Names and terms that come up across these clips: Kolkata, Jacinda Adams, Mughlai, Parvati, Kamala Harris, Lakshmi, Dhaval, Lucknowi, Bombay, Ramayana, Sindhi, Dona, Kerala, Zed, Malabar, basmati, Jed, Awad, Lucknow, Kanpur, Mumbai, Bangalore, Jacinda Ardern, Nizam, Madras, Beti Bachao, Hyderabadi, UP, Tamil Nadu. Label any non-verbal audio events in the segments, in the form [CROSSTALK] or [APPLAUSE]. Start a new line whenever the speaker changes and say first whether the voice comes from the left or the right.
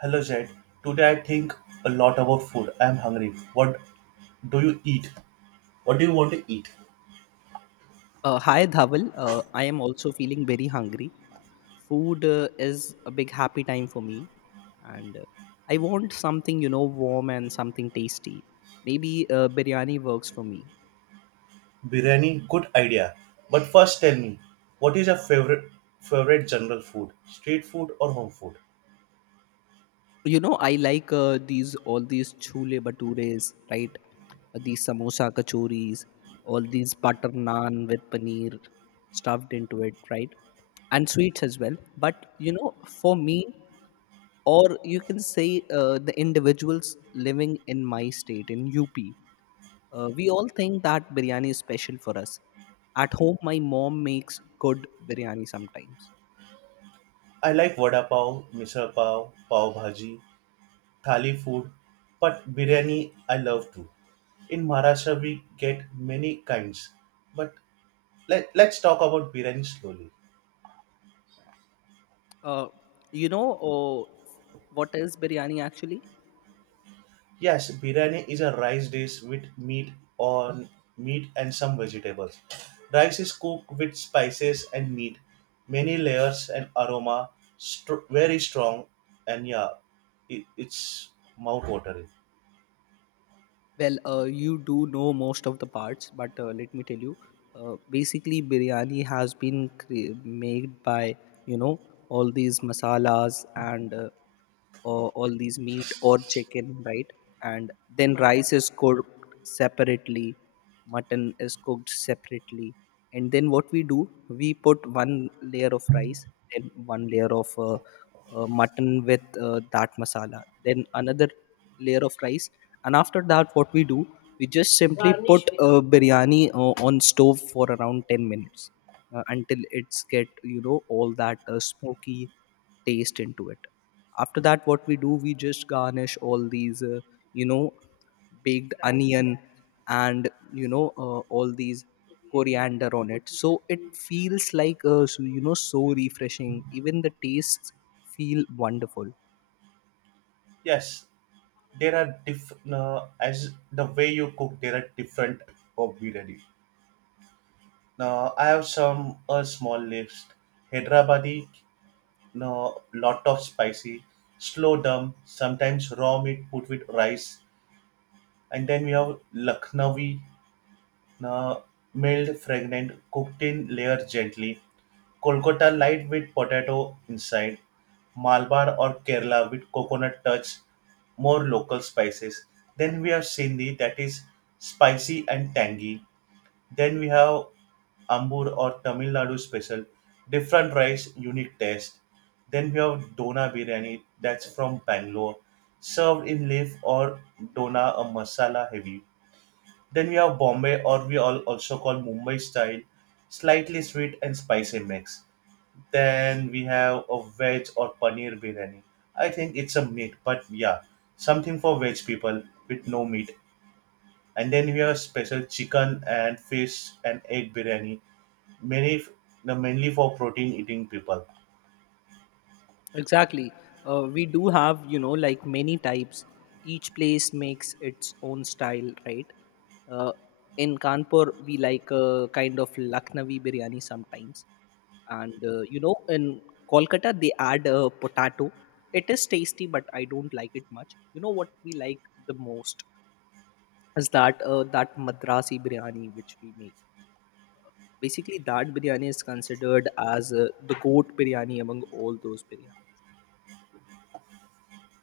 right: Hello Jed. Today I think a lot about food. I am hungry. What do you eat? What do you want to eat?
left: Hi Dhaval, I am also feeling very hungry. Food is a big happy time for me, and I want something warm and something tasty. Maybe biryani works for me.
right: Biryani, good idea. But first tell me, what is your favorite general food? Street food or home food?
left: I like these all these chule bhatures, right? These samosa kachoris, all these butter naan with paneer stuffed into it, right? And sweets as well. But for me, or you can say the individuals living in my state, in UP, we all think that biryani is special for us. At home, my mom makes good biryani sometimes.
right: I like vada pav, misal pav, pav bhaji, thali food, but biryani I love too. In Maharashtra we get many kinds. But let's talk about biryani slowly.
left: Uh, you know uh, what is biryani actually?
right: Yes, biryani is a rice dish with on meat and some vegetables. Rice is cooked with spices and meat, many layers and aroma, very strong, and yeah, it's mouth watering.
left: Well, you do know most of the parts, but let me tell you. Basically, biryani has been made by you know all these masalas and all these meat or chicken, right? And then rice is cooked separately, mutton is cooked separately, and then what we do, we put one layer of rice, then one layer of mutton with that masala, then another layer of rice. And after that what we do, we just simply put biryani on stove for around 10 minutes until it's get all that smoky taste into it. After that what we do, we just garnish all these you know baked onion and all these coriander on it, so it feels like so, so refreshing, even the tastes feel wonderful.
right: Yes, there are different, as the way you cook. There are different of biryani. Now I have some a small list. Hyderabadi, no, lot of spicy, slow dum, sometimes raw meat put with rice. And then we have Lucknowi, uh, milled fragrant, cooked in layers gently. Kolkata light with potato inside. Malabar or Kerala with coconut touch, more local spices. Then we have Sindhi that is spicy and tangy. Then we have Ambur or Tamil Nadu special, different rice, unique taste. Then we have Dona biryani that's from Bangalore, served in leaf or dona, a masala heavy. Then we have Bombay, or we all also call Mumbai style, slightly sweet and spicy mix. Then we have a veg or paneer biryani. I think it's a meat, but yeah, something for veg people with no meat. And then we have special chicken and fish and egg biryani, many f- no, mainly for protein eating people.
left: Exactly. We do have, like many types. Each place makes its own style, right? Uh, in Kanpur, we like a kind of Lucknowi biryani sometimes. And, in Kolkata, they add a potato. It is tasty, but I don't like it much. You know what we like the most is that Madrasi biryani which we make. Basically, that biryani is considered as the goat biryani among all those biryanis.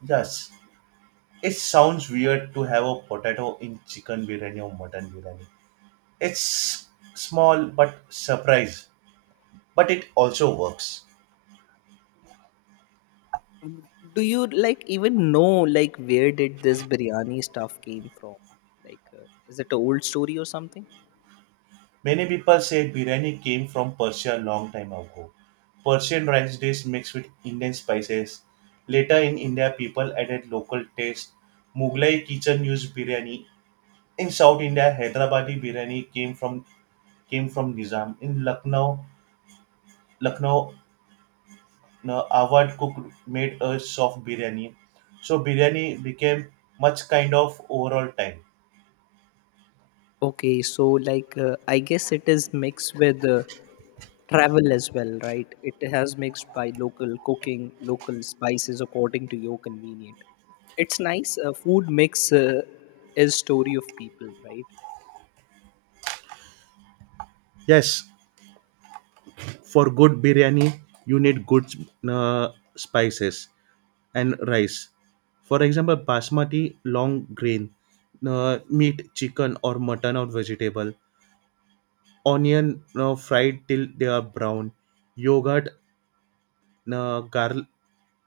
right: Yes, it sounds weird to have a potato in chicken biryani or mutton biryani. It's small but surprise, but it also works.
left: Do you like even know like where did this biryani stuff came from? Like, is it an old story or something?
right: Many people say biryani came from Persia a long time ago. Persian rice dish mixed with Indian spices. Later in India, people added local taste. Mughlai kitchen used biryani. In South India, Hyderabadi biryani came from Nizam. In Lucknow, no, Awad cook made a soft biryani. So biryani became much kind of overall time.
left: Okay, so like I guess it is mixed with travel as well, right? It has mixed by local cooking, local spices according to your convenient. It's nice. Food mix is story of people, right?
right: Yes, for good biryani, you need good uh, spices and rice. For example, basmati, long grain, meat, chicken or mutton or vegetable, onion fried till they are brown, yogurt, uh, gar-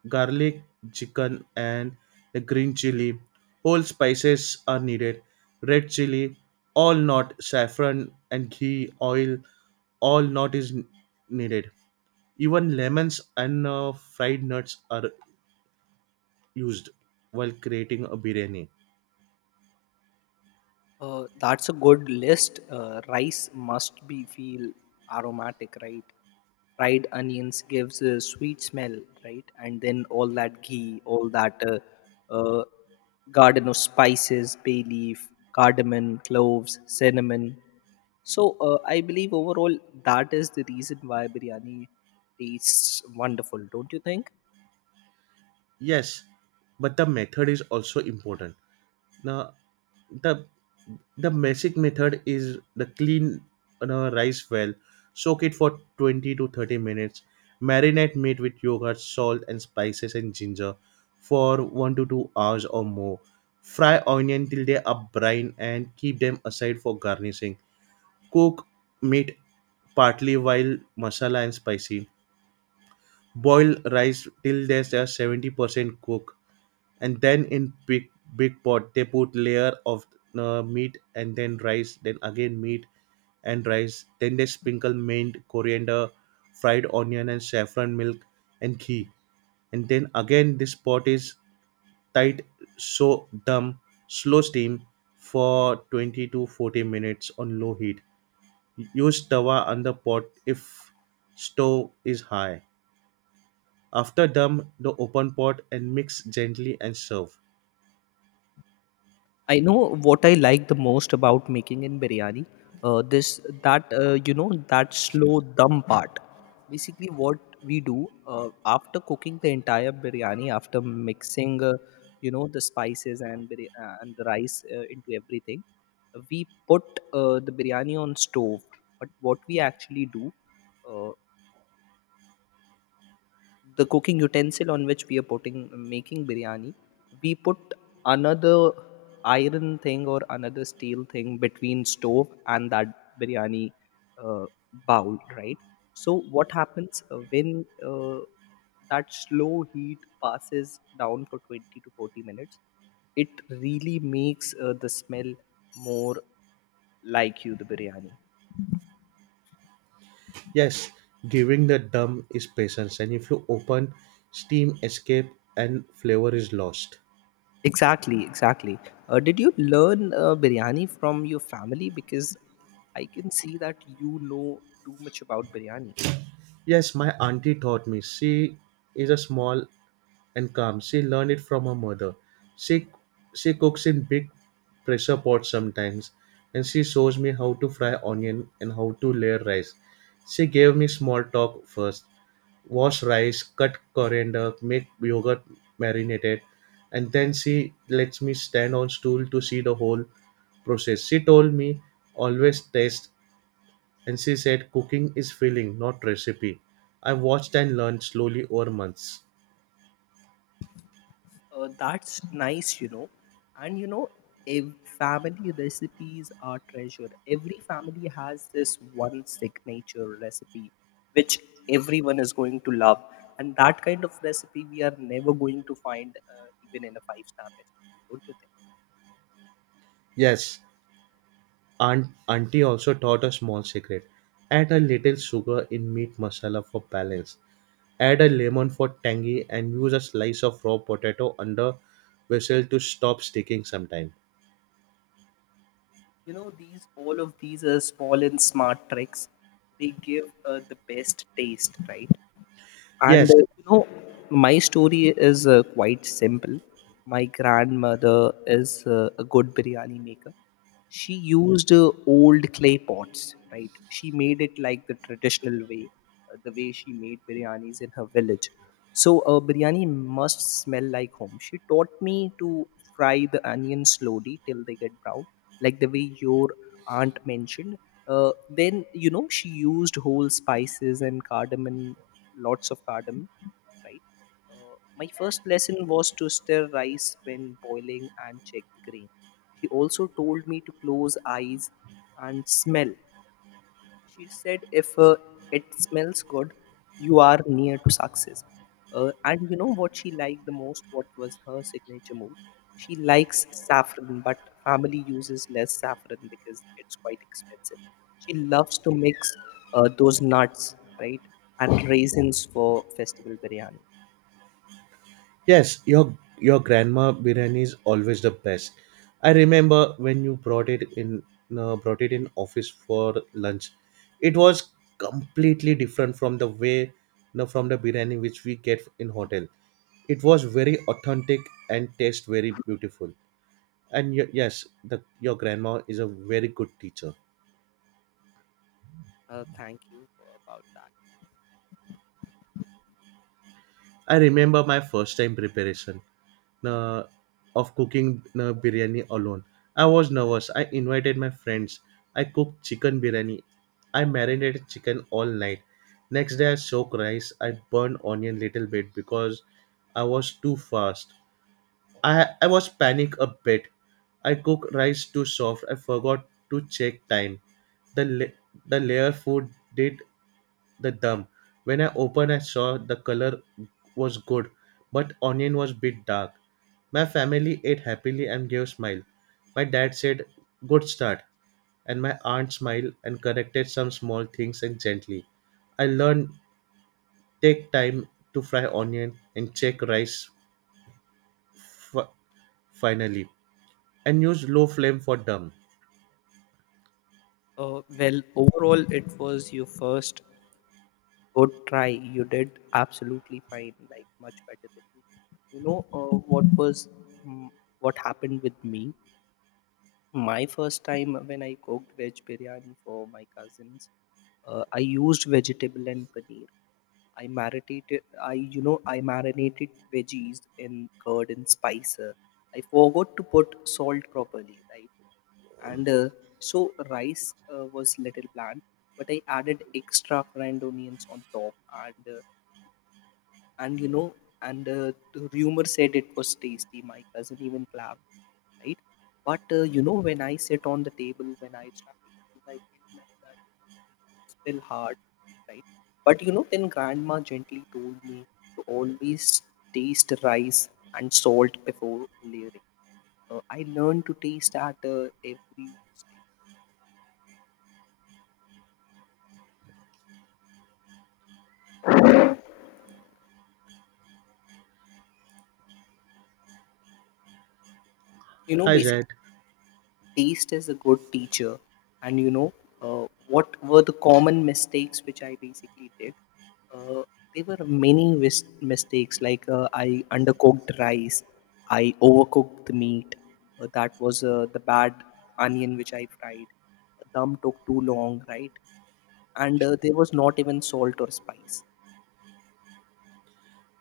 right: garlic, chicken and the green chili. Whole spices are needed. Red chili, all not saffron and ghee, oil, all not is needed. Even lemons and fried nuts are used while creating a biryani.
left: That's a good list. Rice must be feel aromatic, right? Fried onions gives a sweet smell, right? And then all that ghee, all that uh, garden of spices, bay leaf, cardamom, cloves, cinnamon. So I believe overall that is the reason why biryani tastes wonderful, don't you think?
right: Yes, but the method is also important. Now, the the basic method is the clean rice well, soak it for 20 to 30 minutes, marinate meat with yogurt, salt, and spices and ginger for 1 to 2 hours or more. Fry onion till they are brine and keep them aside for garnishing. Cook meat partly while masala and spicy. Boil rice till they are 70% cooked, and then in big pot they put layer of meat and then rice, then again meat and rice, then they sprinkle mint, coriander, fried onion and saffron milk and ghee, and then again this pot is tight, so dumb slow steam for 20 to 40 minutes on low heat, use tawa on the pot if stove is high. After dumb, the open pot and mix gently and serve.
left: I know what I like the most about making in biryani. This that you know that slow dum part. Basically, what we do after cooking the entire biryani, after mixing, the spices and and the rice into everything, we put the biryani on stove. But what we actually do, uh, the cooking utensil on which we are putting making biryani, we put another iron thing or another steel thing between stove and that biryani uh, bowl, right? So what happens when uh, that slow heat passes down for 20 to 40 minutes, it really makes the smell more like you the biryani.
right: Yes, giving the dumb is patience, and if you open, steam escape and flavor is lost.
left: Exactly, exactly. Did you learn biryani from your family? Because I can see that you know too much about biryani.
right: Yes, my auntie taught me. She is a small and calm. She learned it from her mother. She she cooks in big pressure pots sometimes, and she shows me how to fry onion and how to layer rice. She gave me small talk first, wash rice, cut coriander, make yogurt marinated, and then she lets me stand on stool to see the whole process. She told me always taste, and she said cooking is feeling, not recipe. I watched and learned slowly over months.
left: That's nice. And family recipes are treasure. Every family has this one signature recipe, which everyone is going to love. And that kind of recipe we are never going to find even in a five-star restaurant, don't you think?
right: Yes, auntie taught a small secret. Add sugar in meat masala for balance. Add a lemon for tangy and use a slice of raw potato under vessel to stop sticking sometime.
left: These all of these are small and smart tricks, they give the best taste, right, and
right: Yes,
left: my story is quite simple. My grandmother is a good biryani maker. She used old clay pots, right? She made it like the traditional way, the way she made biryanis in her village. So a biryani must smell like home. She taught me to fry the onions slowly till they get brown, like the way your aunt mentioned. Then she used whole spices and cardamom, lots of cardamom, right? My first lesson was to stir rice when boiling and check the grain. He also told me to close eyes and smell. She said, if it smells good, you are near to success. And you know what she liked the most? What was her signature move? She likes saffron, but family uses less saffron because it's quite expensive. She loves to mix those nuts, right, and raisins for festival biryani.
right: Yes, your grandma biryani is always the best. I remember when you brought it in office for lunch. It was completely different from the way you know, from the biryani which we get in hotel. It was very authentic and taste very beautiful. And yes, your grandma is a very good teacher.
left: Thank you about that.
right: I remember my first time preparation, uh, of cooking biryani alone. I was nervous. I invited my friends. I cooked chicken biryani. I marinated chicken all night. Next day I soaked rice. I burned onion little bit because I was too fast. I was panic a bit. I cooked rice too soft. I forgot to check time. The la- the layer food did the dumb. When I opened, I saw the color was good, but onion was bit dark. My family ate happily and gave smile. My dad said, "Good start." And my aunt smiled and corrected some small things and gently. I learned take time to fry onion and check rice f- finally and use low flame for dumb.
left: Well, overall, it was your first. Good try. You did absolutely fine, like much better than me. You know uh, what was mm, what happened with me? My first time when I cooked veg biryani for my cousins, I used vegetable and paneer. I marinated. I you know I marinated veggies in curd and spicer. I forgot to put salt properly, right? And so rice was little bland, but I added extra fried onions on top, and uh, and you know and the rumor said it was tasty. My cousin even clapped, right? But when I sit on the table, when I start eating, I think like that it's still hard, right? But then grandma gently told me to always taste rice and salt before layering. I learned to taste at every stage. you know
right: Hi
left: basically
right: Zed.
left: taste is a good teacher. And what were the common mistakes which I basically did? Uh, there were many mistakes, like I undercooked rice, I overcooked the meat. That was the bad onion which I fried. The dum took too long, right? And there was not even salt or spice.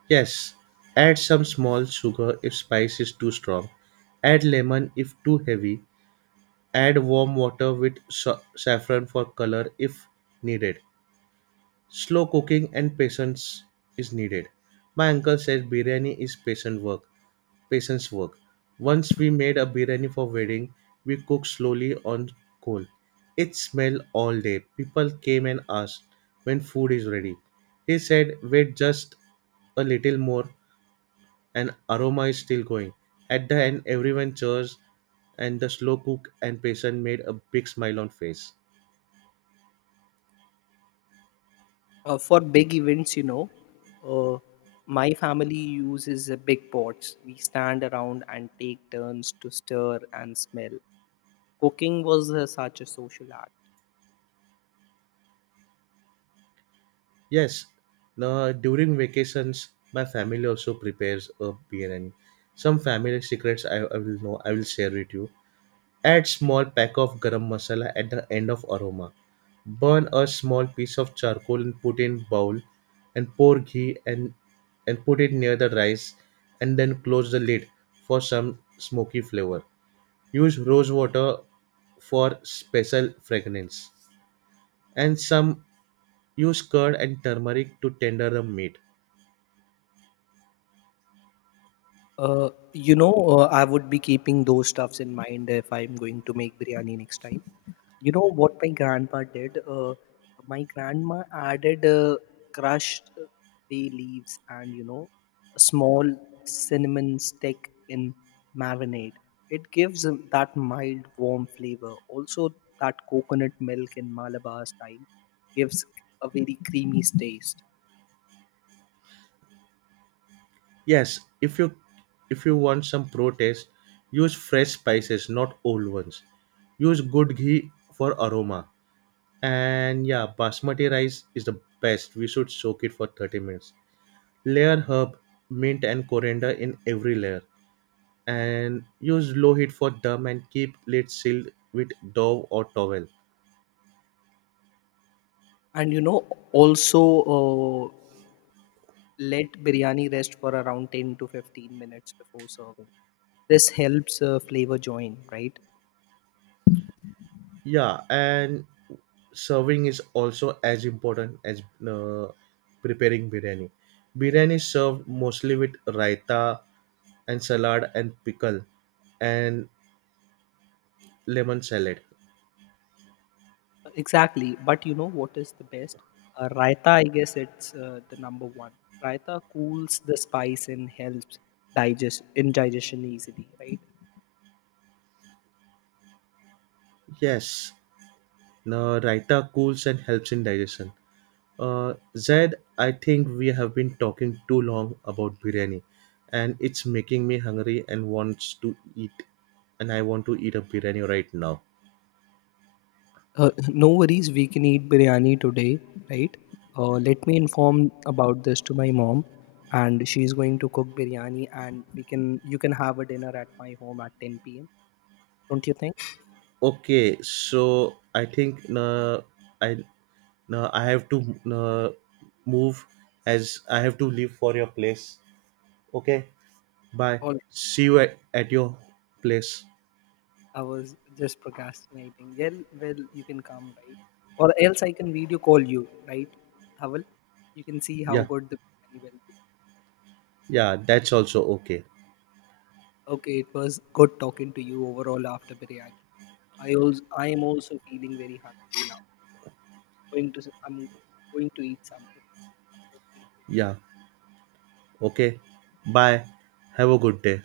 right: Yes. Add some small sugar if spice is too strong. Add lemon if too heavy. Add warm water with saffron color if needed. Slow cooking and patience is needed. My uncle says biryani is patient work. Patience work. Once we made a biryani for wedding, we cooked slowly on coal. It smelled all day. People came and asked when food is ready. He said, wait just a little more and aroma is still going. At the end, everyone cheers and the slow cook and patient made a big smile on face.
left: For big events, uh, my family uses big pots. We stand around and take turns to stir and smell. Cooking was such a social act.
right: Yes, now during vacations, my family also prepares a biryani. Some family secrets I will share with you. Add small pack of garam masala at the end of aroma. Burn a small piece of charcoal and put in bowl and pour ghee and put it near the rice and then close the lid for some smoky flavor. Use rose water for special fragrance, and some use curd and turmeric to tender the meat.
left: I would be keeping those stuffs in mind if I'm going to make biryani next time. You know what my grandpa did? My grandma added crushed bay leaves and a small cinnamon stick in marinade. It gives that mild, warm flavor. Also, that coconut milk in Malabar style gives a very creamy taste.
right: Yes, if you want some pro taste, use fresh spices, not old ones. Use good ghee for aroma. And yeah, basmati rice is the best. We should soak it for 30 minutes. Layer herb, mint and coriander in every layer. And use low heat for dum and keep lid sealed with dove or towel.
left: And also let biryani rest for around 10 to 15 minutes before serving. This helps flavor join, right?
right: Yeah, and serving is also as important as uh, preparing biryani. Biryani is served mostly with raita and salad and pickle and lemon salad.
left: Exactly. But you know what is the best? Raita, I guess it's the number one. Raita cools the spice and helps digest indigestion easily, right?
right: Yes, now raita cools and helps in digestion. Zed, I think we have been talking too long about biryani, and it's making me hungry and wants to eat. And I want to eat a biryani right now.
left: [LAUGHS] No worries, we can eat biryani today, right? Let me inform about this to my mom, and she's going to cook biryani, and we can you can have a dinner at my home at 10 p.m. Don't you think?
right: Okay, so I think I I have to uh, move as I have to leave for your place. Okay, bye.
left: All,
right: See you at your place.
left: I was just procrastinating. Well, you can come, right? Or else I can video call you, right, Havel? You can see how
right: Yeah.
left: good the biryani will be.
right: Yeah, that's also okay.
left: Okay, it was good talking to you overall after biryani. I am also feeling very hungry now. I'm going to eat something.
right: Yeah, okay. Bye. Have a good day.